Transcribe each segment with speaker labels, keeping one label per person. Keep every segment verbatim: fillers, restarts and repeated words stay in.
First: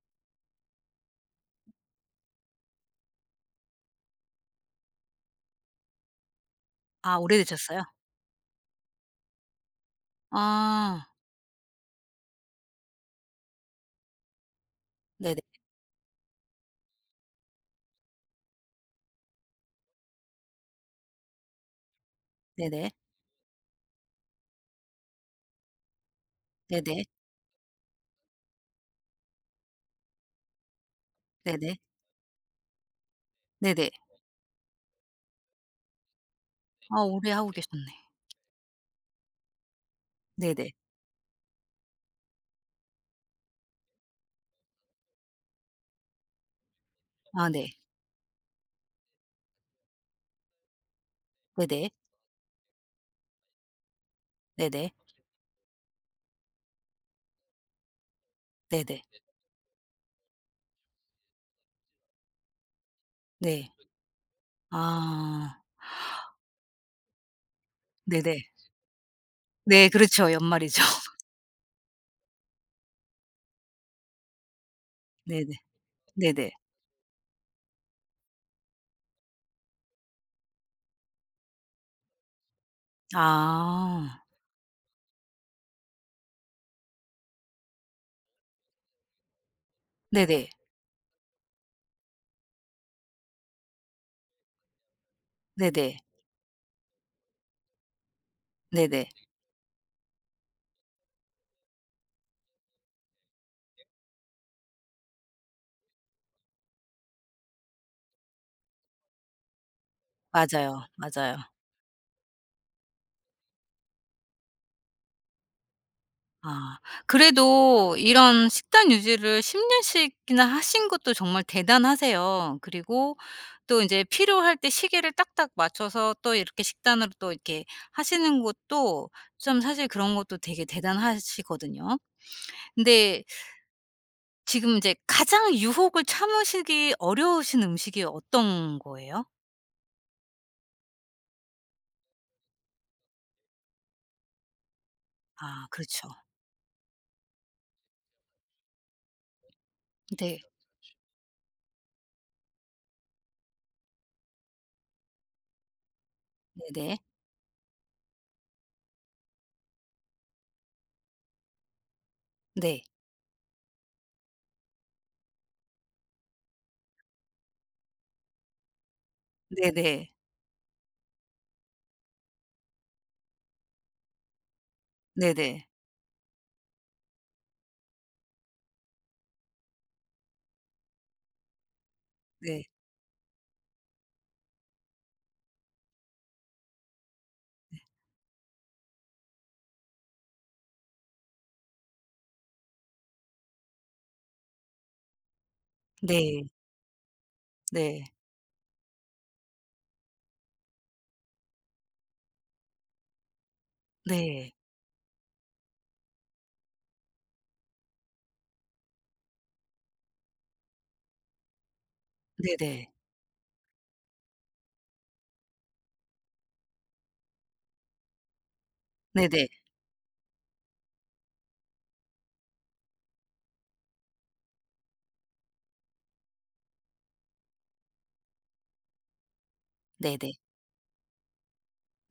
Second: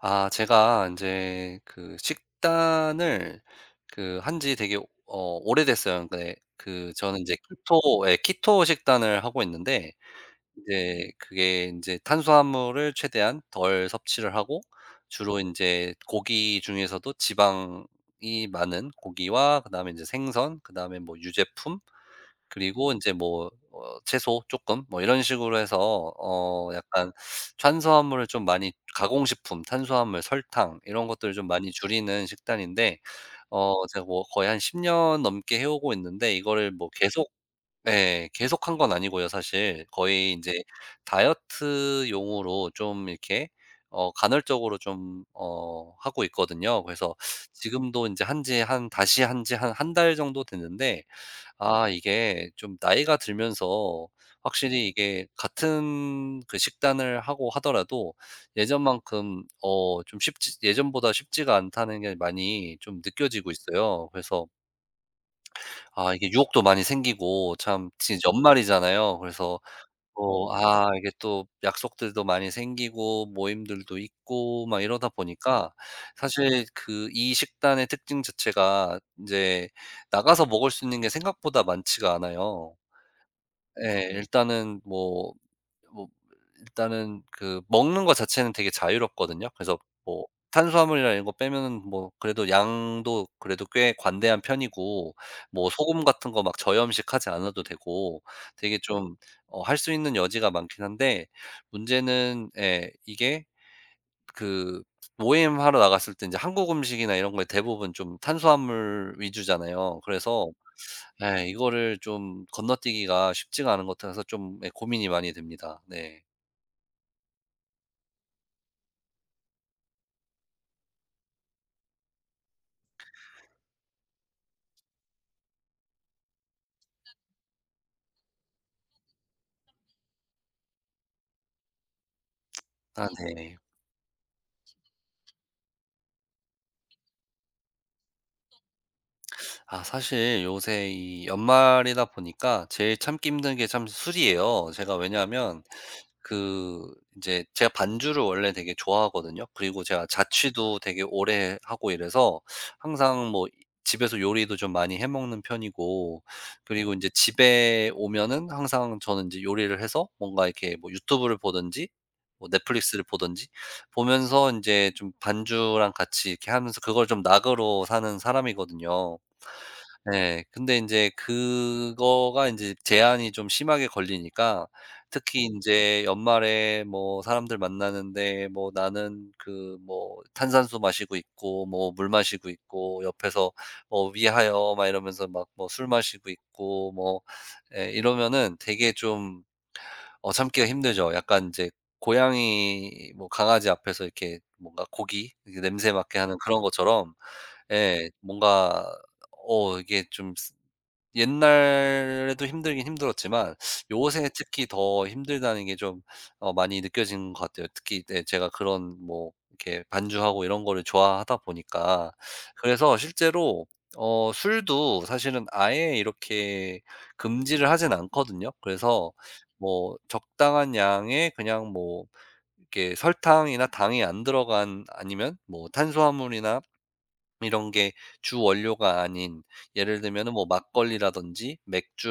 Speaker 1: 아 제가 이제 그 식단을 그 한지 되게 어 오래됐어요. 근데 그
Speaker 2: 아,
Speaker 1: 저는 이제
Speaker 2: 오래되셨어요?
Speaker 1: 키토 예 키토 식단을 하고 있는데
Speaker 2: 아,
Speaker 1: 이제 그게 이제 탄수화물을 최대한 덜 섭취를 하고,
Speaker 2: 네네.
Speaker 1: 주로 이제 고기 중에서도 지방이 많은 고기와 그다음에 이제 생선, 그다음에 뭐 유제품,
Speaker 2: 네네.
Speaker 1: 그리고 이제 뭐 어 채소 조금 뭐 이런 식으로 해서 어
Speaker 2: 네네.
Speaker 1: 약간 탄수화물을 좀 많이, 가공식품, 탄수화물, 설탕 이런 것들을 좀 많이
Speaker 2: 네네.
Speaker 1: 줄이는 식단인데, 어
Speaker 2: 네네.
Speaker 1: 제가 뭐 거의 한 십 년 넘게 해 오고 있는데, 이거를 뭐
Speaker 2: 아, 오래
Speaker 1: 계속
Speaker 2: 하고 계셨네.
Speaker 1: 예 계속 한 건 아니고요 사실. 거의 이제
Speaker 2: 네네.
Speaker 1: 다이어트용으로 좀 이렇게 어 간헐적으로 좀 어 하고 있거든요. 그래서
Speaker 2: 아, 네.
Speaker 1: 지금도 이제 한지 한 다시 한지 한 한 달 정도 됐는데, 아
Speaker 2: 네네.
Speaker 1: 이게 좀 나이가 들면서 확실히
Speaker 2: 네네.
Speaker 1: 이게 같은 그 식단을 하고 하더라도
Speaker 2: 네네.
Speaker 1: 예전만큼 어 좀 쉽지 예전보다 쉽지가 않다는 게 많이 좀 느껴지고
Speaker 2: 네.
Speaker 1: 있어요. 그래서
Speaker 2: 아,
Speaker 1: 아 이게 유혹도 많이 생기고, 참 지금
Speaker 2: 네네.
Speaker 1: 연말이잖아요. 그래서
Speaker 2: 네, 그렇죠.
Speaker 1: 어
Speaker 2: 연말이죠.
Speaker 1: 아 이게 또 약속들도 많이 생기고 모임들도 있고 막 이러다
Speaker 2: 네네.
Speaker 1: 보니까,
Speaker 2: 네네.
Speaker 1: 사실 그 이 식단의 특징 자체가 이제 나가서 먹을 수 있는 게 생각보다 많지가 않아요. 예.
Speaker 2: 아.
Speaker 1: 일단은 뭐 뭐 일단은 그 먹는 것 자체는 되게 자유롭거든요. 그래서 뭐
Speaker 2: 네네.
Speaker 1: 탄수화물이나 이런 거 빼면은 뭐 그래도 양도 그래도 꽤 관대한 편이고, 뭐
Speaker 2: 네네.
Speaker 1: 소금 같은 거 막 저염식하지 않아도 되고 되게
Speaker 2: 네네.
Speaker 1: 좀 어 할 수 있는 여지가 많긴 한데, 문제는 예 이게 그 모임하러 나갔을 때 이제 한국 음식이나 이런 거에 대부분 좀 탄수화물 위주잖아요. 그래서
Speaker 2: 맞아요, 맞아요.
Speaker 1: 네, 이거를 좀 건너뛰기가 쉽지가 않은 것 같아서 좀 예 고민이 많이 됩니다. 네.
Speaker 2: 아. 그래도 이런 식단 유지를 십 년씩이나 하신 것도 정말 대단하세요. 그리고 또 이제 필요할 때 시계를 딱딱 맞춰서 또 이렇게 식단으로 또 이렇게 하시는 것도 좀 사실 그런 것도 되게 대단하시거든요.
Speaker 1: 아
Speaker 2: 근데
Speaker 1: 네.
Speaker 2: 지금 이제 가장 유혹을 참으시기 어려우신 음식이 어떤 거예요?
Speaker 1: 아 사실 요새 이 연말이다 보니까 제일 참기 힘든 게 참 술이에요. 제가 왜냐하면
Speaker 2: 아, 그렇죠.
Speaker 1: 그 이제 제가 반주를 원래 되게 좋아하거든요. 그리고 제가
Speaker 2: 네.
Speaker 1: 자취도 되게 오래 하고 이래서 항상 뭐 집에서 요리도 좀 많이 해 먹는 편이고, 그리고
Speaker 2: 네네.
Speaker 1: 이제 집에 오면은 항상 저는 이제 요리를 해서 뭔가 이렇게 뭐 유튜브를 보든지 뭐
Speaker 2: 네.
Speaker 1: 넷플릭스를 보든지 보면서 이제 좀 반주랑 같이 이렇게 하면서 그걸 좀 낙으로 사는 사람이거든요.
Speaker 2: 네네.
Speaker 1: 네. 근데 인제 그거가 인제 제한이 좀 심하게 걸리니까, 특히
Speaker 2: 네네.
Speaker 1: 인제 연말에 뭐 사람들 만나는데 뭐 나는 그 뭐 탄산수 마시고 있고 뭐 물 마시고
Speaker 2: 네.
Speaker 1: 있고 옆에서 뭐 "위하여." 막 이러면서 막 뭐 술 마시고 있고 뭐 예 이러면은 되게 좀 어 참기가 힘들죠. 약간 인제 고양이 뭐 강아지 앞에서 이렇게 뭔가 고기 이렇게 냄새 맡게 하는
Speaker 2: 네.
Speaker 1: 그런 것처럼 예
Speaker 2: 네.
Speaker 1: 뭔가 어 이게 좀스 옛날에도 힘들긴 힘들었지만 요새
Speaker 2: 네.
Speaker 1: 특히 더 힘들다는 게 좀 어 많이 느껴진 것 같아요. 특히 네 제가 그런 뭐 이렇게 반주하고 이런 거를 좋아하다 보니까.
Speaker 2: 네네.
Speaker 1: 그래서 실제로 어 술도 사실은 아예 이렇게 금지를 하진 않거든요. 그래서
Speaker 2: 네네.
Speaker 1: 뭐 적당한 양의 그냥 뭐 이렇게 설탕이나 당이 안 들어간, 아니면 뭐 탄수화물이나 이런 게 주 원료가 아닌, 예를
Speaker 2: 네네.
Speaker 1: 들면은 뭐 막걸리라든지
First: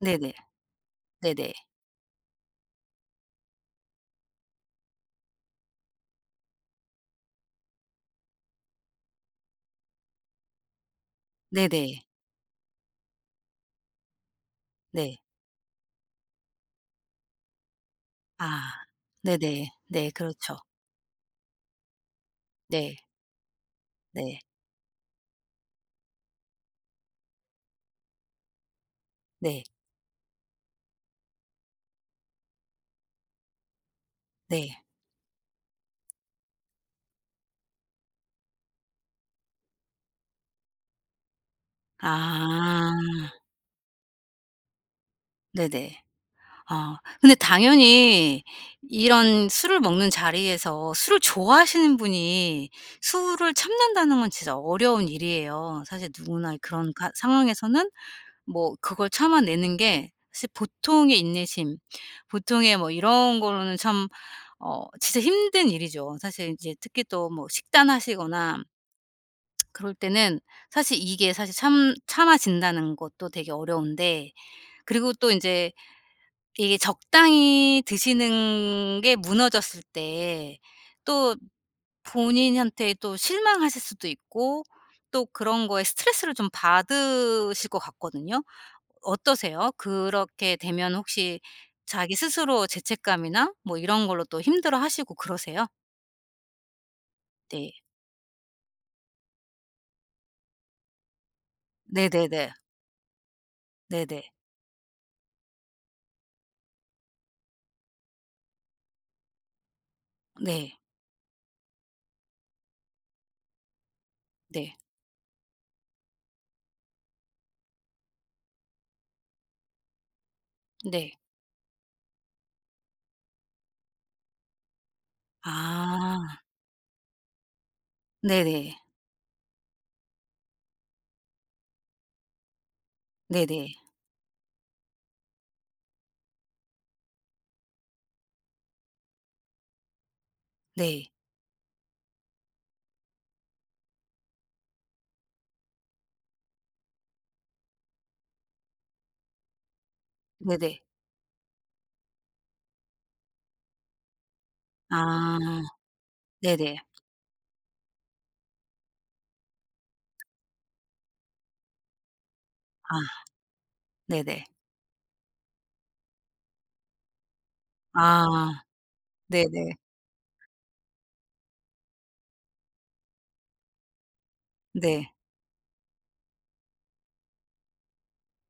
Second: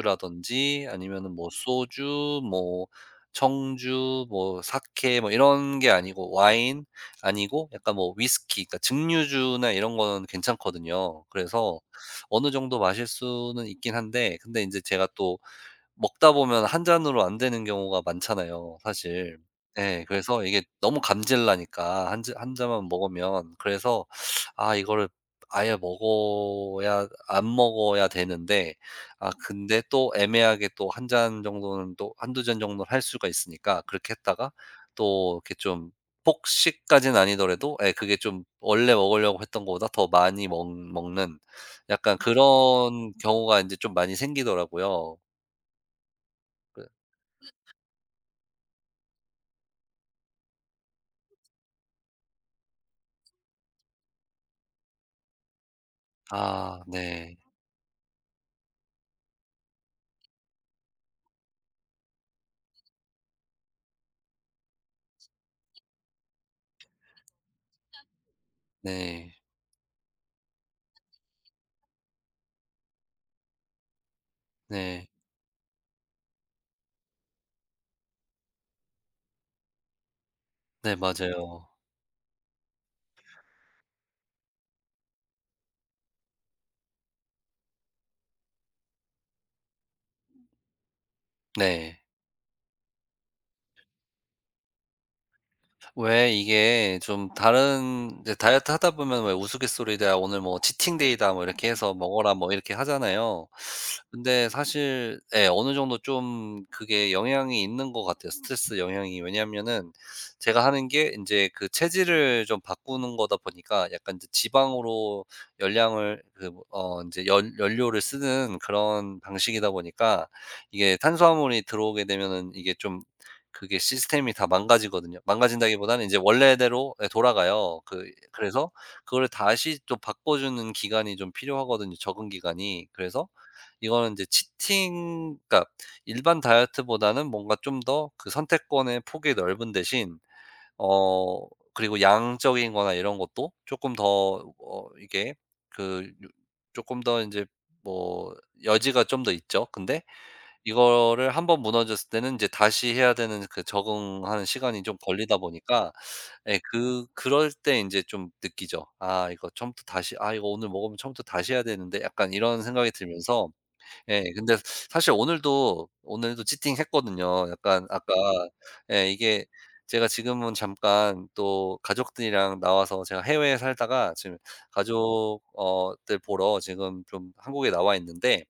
Speaker 2: 네네.
Speaker 1: 아니면은 뭐
Speaker 2: 네네.
Speaker 1: 소주, 뭐 청주, 뭐 사케 뭐 이런 게 아니고, 와인 아니고 약간 뭐 위스키, 그러니까 증류주나 이런 거는 괜찮거든요. 그래서
Speaker 2: 네네.
Speaker 1: 어느 정도 마실 수는 있긴 한데, 근데 인제 제가
Speaker 2: 네.
Speaker 1: 또 먹다 보면 한 잔으로 안 되는 경우가
Speaker 2: 아.
Speaker 1: 많잖아요 사실.
Speaker 2: 네네.
Speaker 1: 예.
Speaker 2: 네,
Speaker 1: 그래서
Speaker 2: 그렇죠.
Speaker 1: 이게 너무 감질 나니까 한 잔 한 잔만
Speaker 2: 네.
Speaker 1: 먹으면. 그래서
Speaker 2: 네.
Speaker 1: 아 이거를 아예 먹어야 안 먹어야 되는데, 아
Speaker 2: 네.
Speaker 1: 근데 또 애매하게 또 한 잔 정도는 또 한두 잔 정도는 할 수가 있으니까 그렇게 했다가
Speaker 2: 네.
Speaker 1: 또 이렇게 좀 폭식까지는 아니더라도 예 그게 좀 원래 먹으려고 했던 거보다 더 많이 먹 먹는 약간
Speaker 2: 아.
Speaker 1: 그런 경우가 이제 좀 많이 생기더라고요. 그
Speaker 2: 네네. 아, 근데 당연히 이런 술을 먹는 자리에서 술을 좋아하시는 분이 술을 참는다는 건 진짜 어려운 일이에요. 사실 누구나
Speaker 1: 아
Speaker 2: 그런 가
Speaker 1: 네.
Speaker 2: 상황에서는 뭐 그걸 참아내는 게 사실 보통의 인내심 보통의 뭐 이런 거로는 참 어 진짜 힘든 일이죠. 사실 인제 특히 또 뭐 식단하시거나
Speaker 1: 네.
Speaker 2: 그럴 때는 사실 이게 사실 참 참아진다는 것도 되게 어려운데
Speaker 1: 네.
Speaker 2: 그리고 또 인제 이게 적당히 드시는 게 무너졌을 때
Speaker 1: 네
Speaker 2: 또
Speaker 1: 맞아요.
Speaker 2: 본인한테 또 실망하실 수도 있고 또 그런 거에 스트레스를 좀 받으실 것 같거든요. 어떠세요? 그렇게 되면 혹시
Speaker 1: 네.
Speaker 2: 자기 스스로 죄책감이나 뭐 이런 걸로 또 힘들어하시고 그러세요?
Speaker 1: 왜 이게 좀
Speaker 2: 네.
Speaker 1: 다른 이제 다이어트 하다 보면 왜 우스갯소리다 "오늘 뭐 치팅 데이다." 뭐 이렇게 해서 "먹어라."
Speaker 2: 네네네.
Speaker 1: 뭐 이렇게 하잖아요.
Speaker 2: 네네.
Speaker 1: 근데 사실 예 어느 정도 좀 그게 영향이 있는 것 같아요, 스트레스 영향이. 왜냐하면은 제가
Speaker 2: 네.
Speaker 1: 하는 게 인제 그 체질을 좀 바꾸는 거다 보니까 약간 이제
Speaker 2: 네.
Speaker 1: 지방으로 열량을 그 뭐 어 인제 연 연료를 쓰는 그런 방식이다 보니까 이게
Speaker 2: 네.
Speaker 1: 탄수화물이 들어오게 되면은 이게 좀 그게 시스템이 다 망가지거든요. 망가진다기보다는 이제
Speaker 2: 아.
Speaker 1: 원래대로 예 돌아가요. 그 그래서
Speaker 2: 네네.
Speaker 1: 그거를 다시 또 바꿔주는 기간이 좀 필요하거든요, 적응 기간이. 그래서
Speaker 2: 네네.
Speaker 1: 이거는 이제 치팅 그러니까 일반 다이어트보다는 뭔가 좀 더 그 선택권의 폭이 넓은 대신
Speaker 2: 네.
Speaker 1: 어 그리고 양적인 거나 이런 것도 쪼끔 더 어 이게 그 요 쪼끔 더 인제 뭐 여지가 좀 더 있죠. 근데
Speaker 2: 네네.
Speaker 1: 이거를 한번 무너졌을 때는 이제 다시 해야 되는 그 적응하는 시간이 좀 걸리다
Speaker 2: 아.
Speaker 1: 보니까 예
Speaker 2: 네네.
Speaker 1: 그 그럴 때 인제 좀 느끼죠. '아 이거 처음부터 다시 아 이거 오늘 먹으면 처음부터 다시 해야 되는데.' 약간 이런 생각이
Speaker 2: 아,
Speaker 1: 들면서 예,
Speaker 2: 네네.
Speaker 1: 근데 사실 오늘도, 오늘도 치팅했거든요. 약간 아까
Speaker 2: 아,
Speaker 1: 예 이게
Speaker 2: 네네.
Speaker 1: 제가 지금은 잠깐 또 가족들이랑 나와서, 제가 해외에 살다가 지금
Speaker 2: 네.
Speaker 1: 가족 어들 보러 지금 좀 한국에 나와 있는데,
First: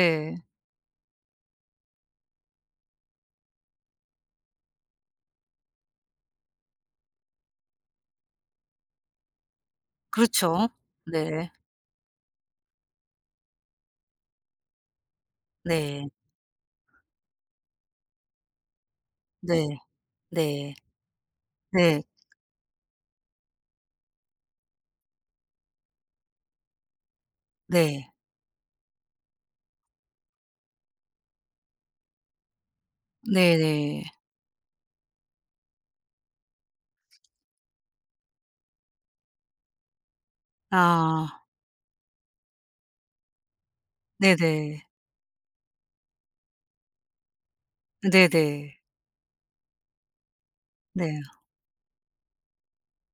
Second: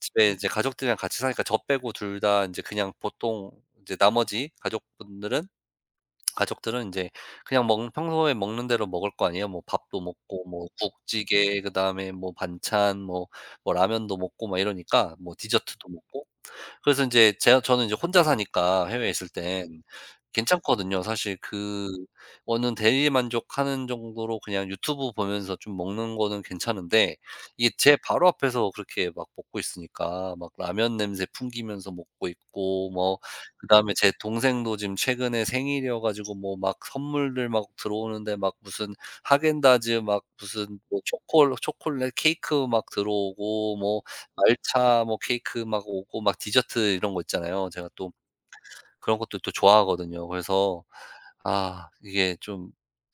Speaker 1: 집에 이제 가족들이랑 같이 사니까 저 빼고 둘 다 인제 그냥 보통 이제 나머지 가족분들은 가족들은 인제 그냥 먹 평소에 먹는 대로 먹을 거 아니에요. 뭐 밥도 먹고 뭐
Speaker 2: 그렇죠. 네.
Speaker 1: 국찌개 그다음에 뭐 반찬 뭐 뭐 라면도 먹고 막 이러니까 뭐 디저트도
Speaker 2: 네.
Speaker 1: 먹고, 그래서 인제 제가 저는 이제 혼자 사니까 해외에 있을
Speaker 2: 네.
Speaker 1: 땐
Speaker 2: 네.
Speaker 1: 괜찮거든요. 사실
Speaker 2: 네.
Speaker 1: 그거는 대리 만족하는 정도로 그냥 유튜브 보면서 좀 먹는 거는 괜찮은데, 이게 제
Speaker 2: 네.
Speaker 1: 바로 앞에서 그렇게 막 먹고 있으니까 막 라면 냄새 풍기면서 먹고 있고 뭐 그다음에
Speaker 2: 네네.
Speaker 1: 제 동생도 지금 최근에 생일이어 가지고 뭐 막 선물들 막 들어오는데 막 무슨 하겐다즈 막 무슨 뭐
Speaker 2: 아,
Speaker 1: 초콜 초콜릿 케이크 막 들어오고 뭐
Speaker 2: 네네.
Speaker 1: 말차 뭐 케이크 막 오고 막 디저트 이런 거 있잖아요. 제가 또
Speaker 2: 네네.
Speaker 1: 그런 것도 또 좋아하거든요. 그래서
Speaker 2: 네.
Speaker 1: 아 이게 좀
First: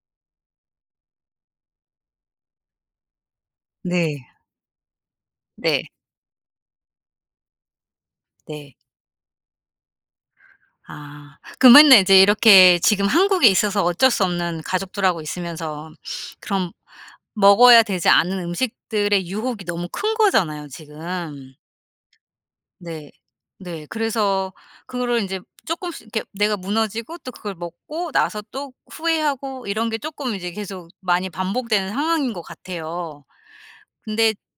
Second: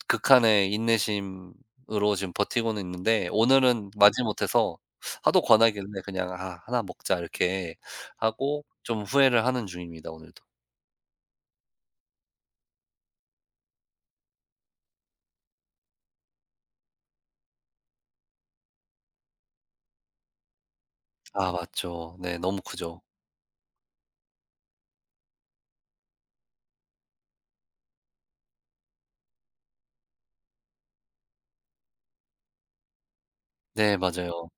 Speaker 1: 극한의 인내심으로 지금 버티고는 있는데, 오늘은
Speaker 2: 네.
Speaker 1: 마지못해서 하도
Speaker 2: 네.
Speaker 1: 권하길래 그냥 '아 나 먹자.' 이렇게 하고
Speaker 2: 네.
Speaker 1: 좀 후회를 하는 중입니다 오늘도.
Speaker 2: 아. 그 맨날 이제 이렇게 지금 한국에 있어서 어쩔 수 없는 가족들하고 있으면서 그런 먹어야 되지 않은 음식들의 유혹이 너무 큰 거잖아요
Speaker 1: 아
Speaker 2: 지금.
Speaker 1: 맞죠. 네 너무 크죠.
Speaker 2: 네. 네. 그래서 그거를 인제 쪼끔씩 이렇게 내가 무너지고 또 그걸 먹고 나서 또 후회하고 이런 게 쪼끔 이제 계속 많이 반복되는 상황인 것 같아요.
Speaker 1: 네
Speaker 2: 근데
Speaker 1: 맞아요.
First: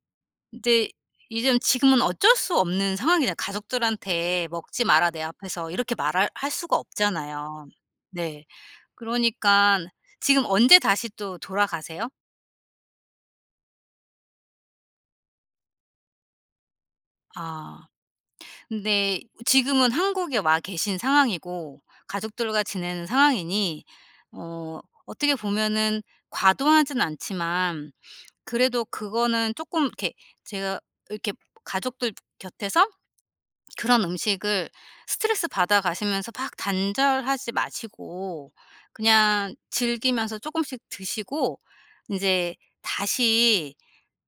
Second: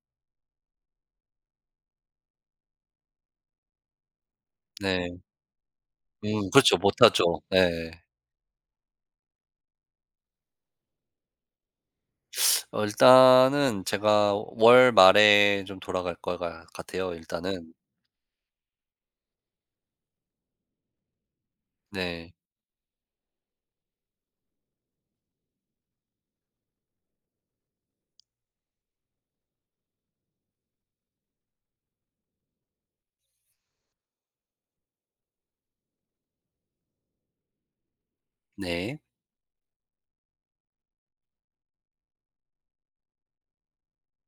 Speaker 2: 근데 요즘 지금은 어쩔 수 없는 상황이잖아요. 가족들한테 "먹지 마라
Speaker 1: 네.
Speaker 2: 내 앞에서." 이렇게 말할
Speaker 1: 음
Speaker 2: 할 수가
Speaker 1: 그렇죠. 못하죠.
Speaker 2: 없잖아요.
Speaker 1: 네.
Speaker 2: 네. 그러니깐 지금 언제 다시 또 돌아가세요?
Speaker 1: 어 일단은 제가 월 말에 좀 돌아갈 것 같 같아요 일단은.
Speaker 2: 아. 근데 지금은 한국에 와 계신 상황이고
Speaker 1: 네.
Speaker 2: 가족들과 지내는 상황이니 어 어떻게 보면은 과도하진 않지만 그래도 그거는 쪼끔 이렇게 제가 이렇게 가족들 곁에서 그런 음식을 스트레스 받아 가시면서 막 단절하지 마시고
Speaker 1: 네.
Speaker 2: 그냥 즐기면서 조금씩 드시고 인제 다시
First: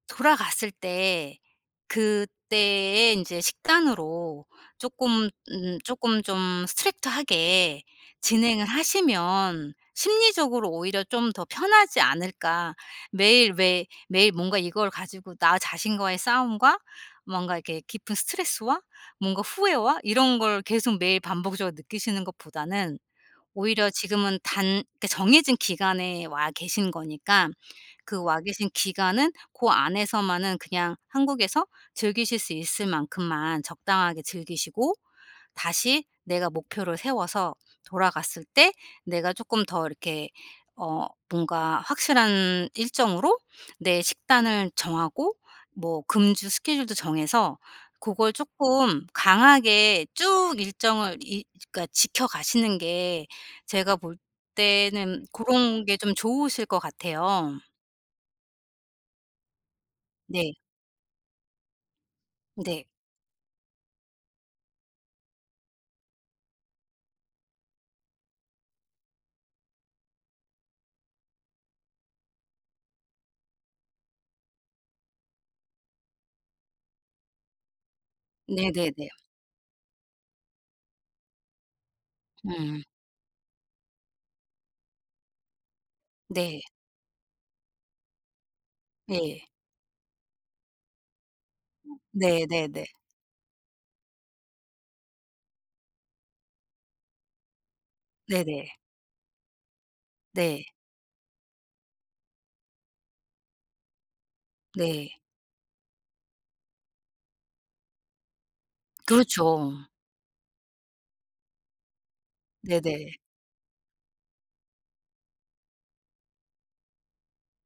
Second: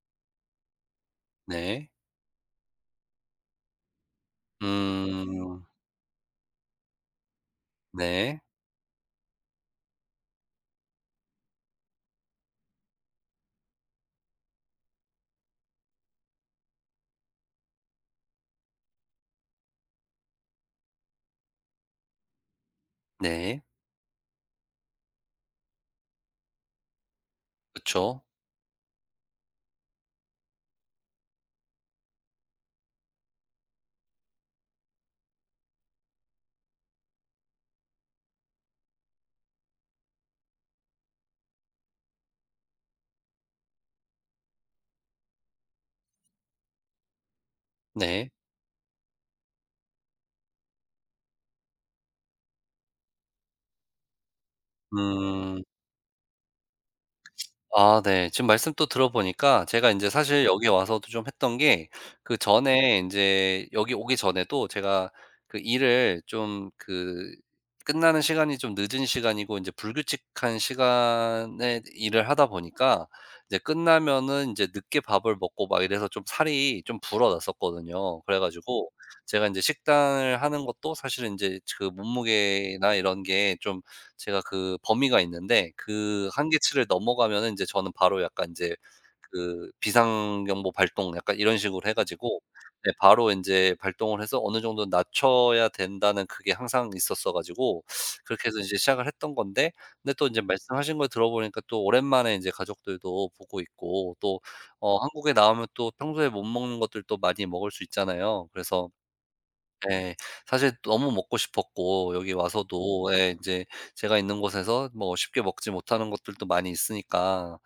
Speaker 2: 돌아갔을 때
Speaker 1: 네.
Speaker 2: 그때의 인제 식단으로 쪼끔
Speaker 1: 음.
Speaker 2: 음 쪼끔 좀 스트릭트하게
Speaker 1: 네.
Speaker 2: 진행을 하시면 심리적으로 오히려 좀 더 편하지 않을까. 매일 왜 매일 뭔가 이걸 가지고 나 자신과의 싸움과 뭔가 이렇게 깊은 스트레스와 뭔가 후회와 이런 걸 계속 매일 반복적으로 느끼시는 것보다는
Speaker 1: 네.
Speaker 2: 오히려 지금은 단 그 정해진 기간에 와 계신 거니까 그
Speaker 1: 그쵸.
Speaker 2: 와 계신 기간은 고 안에서만은 그냥 한국에서 즐기실 수 있을 만큼만 적당하게 즐기시고 다시 내가 목표를 세워서 돌아갔을 때 내가 조금 더 이렇게 어 뭔가 확실한 일정으로 내 식단을 정하고 뭐 금주 스케줄도 정해서 그
Speaker 1: 네.
Speaker 2: 걸 조금 강하게 쭉 일정을 이 그러니까 지켜가시는 게 제가 볼 때는
Speaker 1: 음.
Speaker 2: 고런 게 좀 좋으실 것 같아요.
Speaker 1: 아 네. 지금 말씀 또 들어보니까 제가 인제 사실 네.
Speaker 2: 네.
Speaker 1: 여기 와서도 좀 했던 게
Speaker 2: 네.
Speaker 1: 그전에 인제 여기 오기 전에도 제가 그 일을 좀 그 끝나는 시간이 좀 늦은 시간이고 인제 불규칙한 시간에 일을 하다 보니까 이제 끝나면은 인제 늦게 밥을 먹고 막 이래서 좀 살이 좀 불어났었거든요. 그래 가지고
Speaker 2: 네네네.
Speaker 1: 제가 인제 식단을 하는 것도 사실은 인제 그
Speaker 2: 음.
Speaker 1: 몸무게나 이런 게좀 제가 그 범위가 있는데 그
Speaker 2: 네.
Speaker 1: 한계치를 넘어가면은 제 저는 바로 약간 이제
Speaker 2: 예.
Speaker 1: 그 비상경보 발동 약간 이런 식으로 해 가지고
Speaker 2: 네네네.
Speaker 1: 네 바로 이제 발동을 해서 어느 정도 낮춰야 된다는 그게 항상 있었어 가지고 그렇게 해서
Speaker 2: 네네.
Speaker 1: 이제 시작을 했던 건데, 근데 또 이제
Speaker 2: 네.
Speaker 1: 말씀하신 걸 들어보니까 또 오랜만에 이제 가족들도 보고 있고, 또 어
Speaker 2: 네.
Speaker 1: 한국에 나오면 또 평소에 못 먹는 것들도 많이 먹을 수 있잖아요. 그래서
Speaker 2: 그렇죠.
Speaker 1: 예. 사실 너무 먹고 싶었고, 여기 와서도
Speaker 2: 네네.
Speaker 1: 예 인제 제가 있는 곳에서 뭐 쉽게 먹지 못하는 것들도 많이 있으니까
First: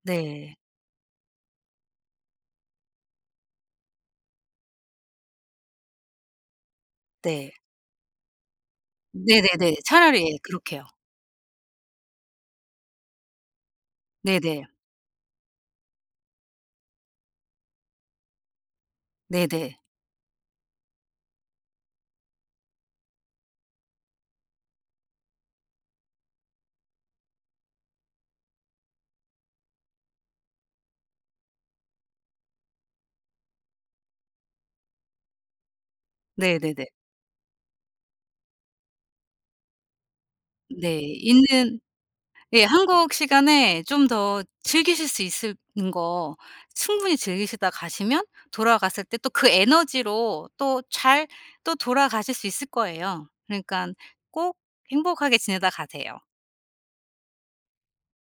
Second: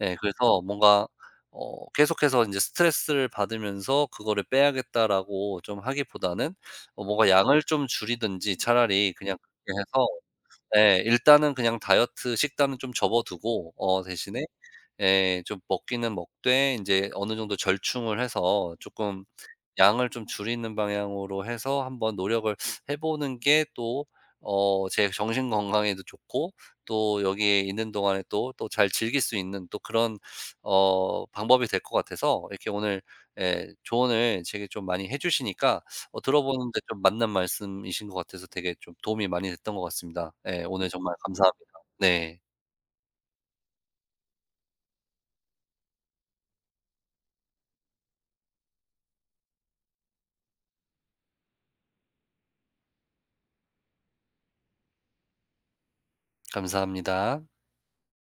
Speaker 1: 예
Speaker 2: 네.
Speaker 1: 그래서 뭔가 어 계속해서 인제 스트레스를 받으면서 '그거를 빼야겠다.'라고 좀 하기보다는 어 뭔가
Speaker 2: 네.
Speaker 1: 양을 좀 줄이든지 차라리 그냥,
Speaker 2: 네네네.
Speaker 1: 그렇게 해서
Speaker 2: 차라리 그렇게요.
Speaker 1: 예 일단은 그냥 다이어트 식단은 좀 접어두고 어 대신에
Speaker 2: 네네.
Speaker 1: 예. 좀 먹기는 먹되 이제 어느 정도 절충을 해서 조금
Speaker 2: 네네.
Speaker 1: 양을 좀 줄이는 방향으로 해서 한번 노력을 해 보는 게 또 어 제 정신 건강에도 좋고 또 여기에 있는 동안에 또, 또 잘 즐길 수 있는 또 그런 어 방법이 될 것 같아서 이렇게 오늘 예 조언을 되게 좀 많이 해 주시니까 어 들어보는데
Speaker 2: 네네네.
Speaker 1: 좀 맞는 말씀이신 것 같아서 되게 좀 도움이 많이 됐던 것 같습니다. 예. 오늘
Speaker 2: 네.
Speaker 1: 정말 감사합니다.
Speaker 2: 있는
Speaker 1: 네.
Speaker 2: 예 한국 시간에 좀 더 즐기실 수 있는 거 충분히 즐기시다 가시면 돌아갔을 때 또 그 에너지로 또 잘 또 돌아가실 수 있을 거예요. 그러니깐 꼭 행복하게 지내다 가세요.
Speaker 1: 감사합니다.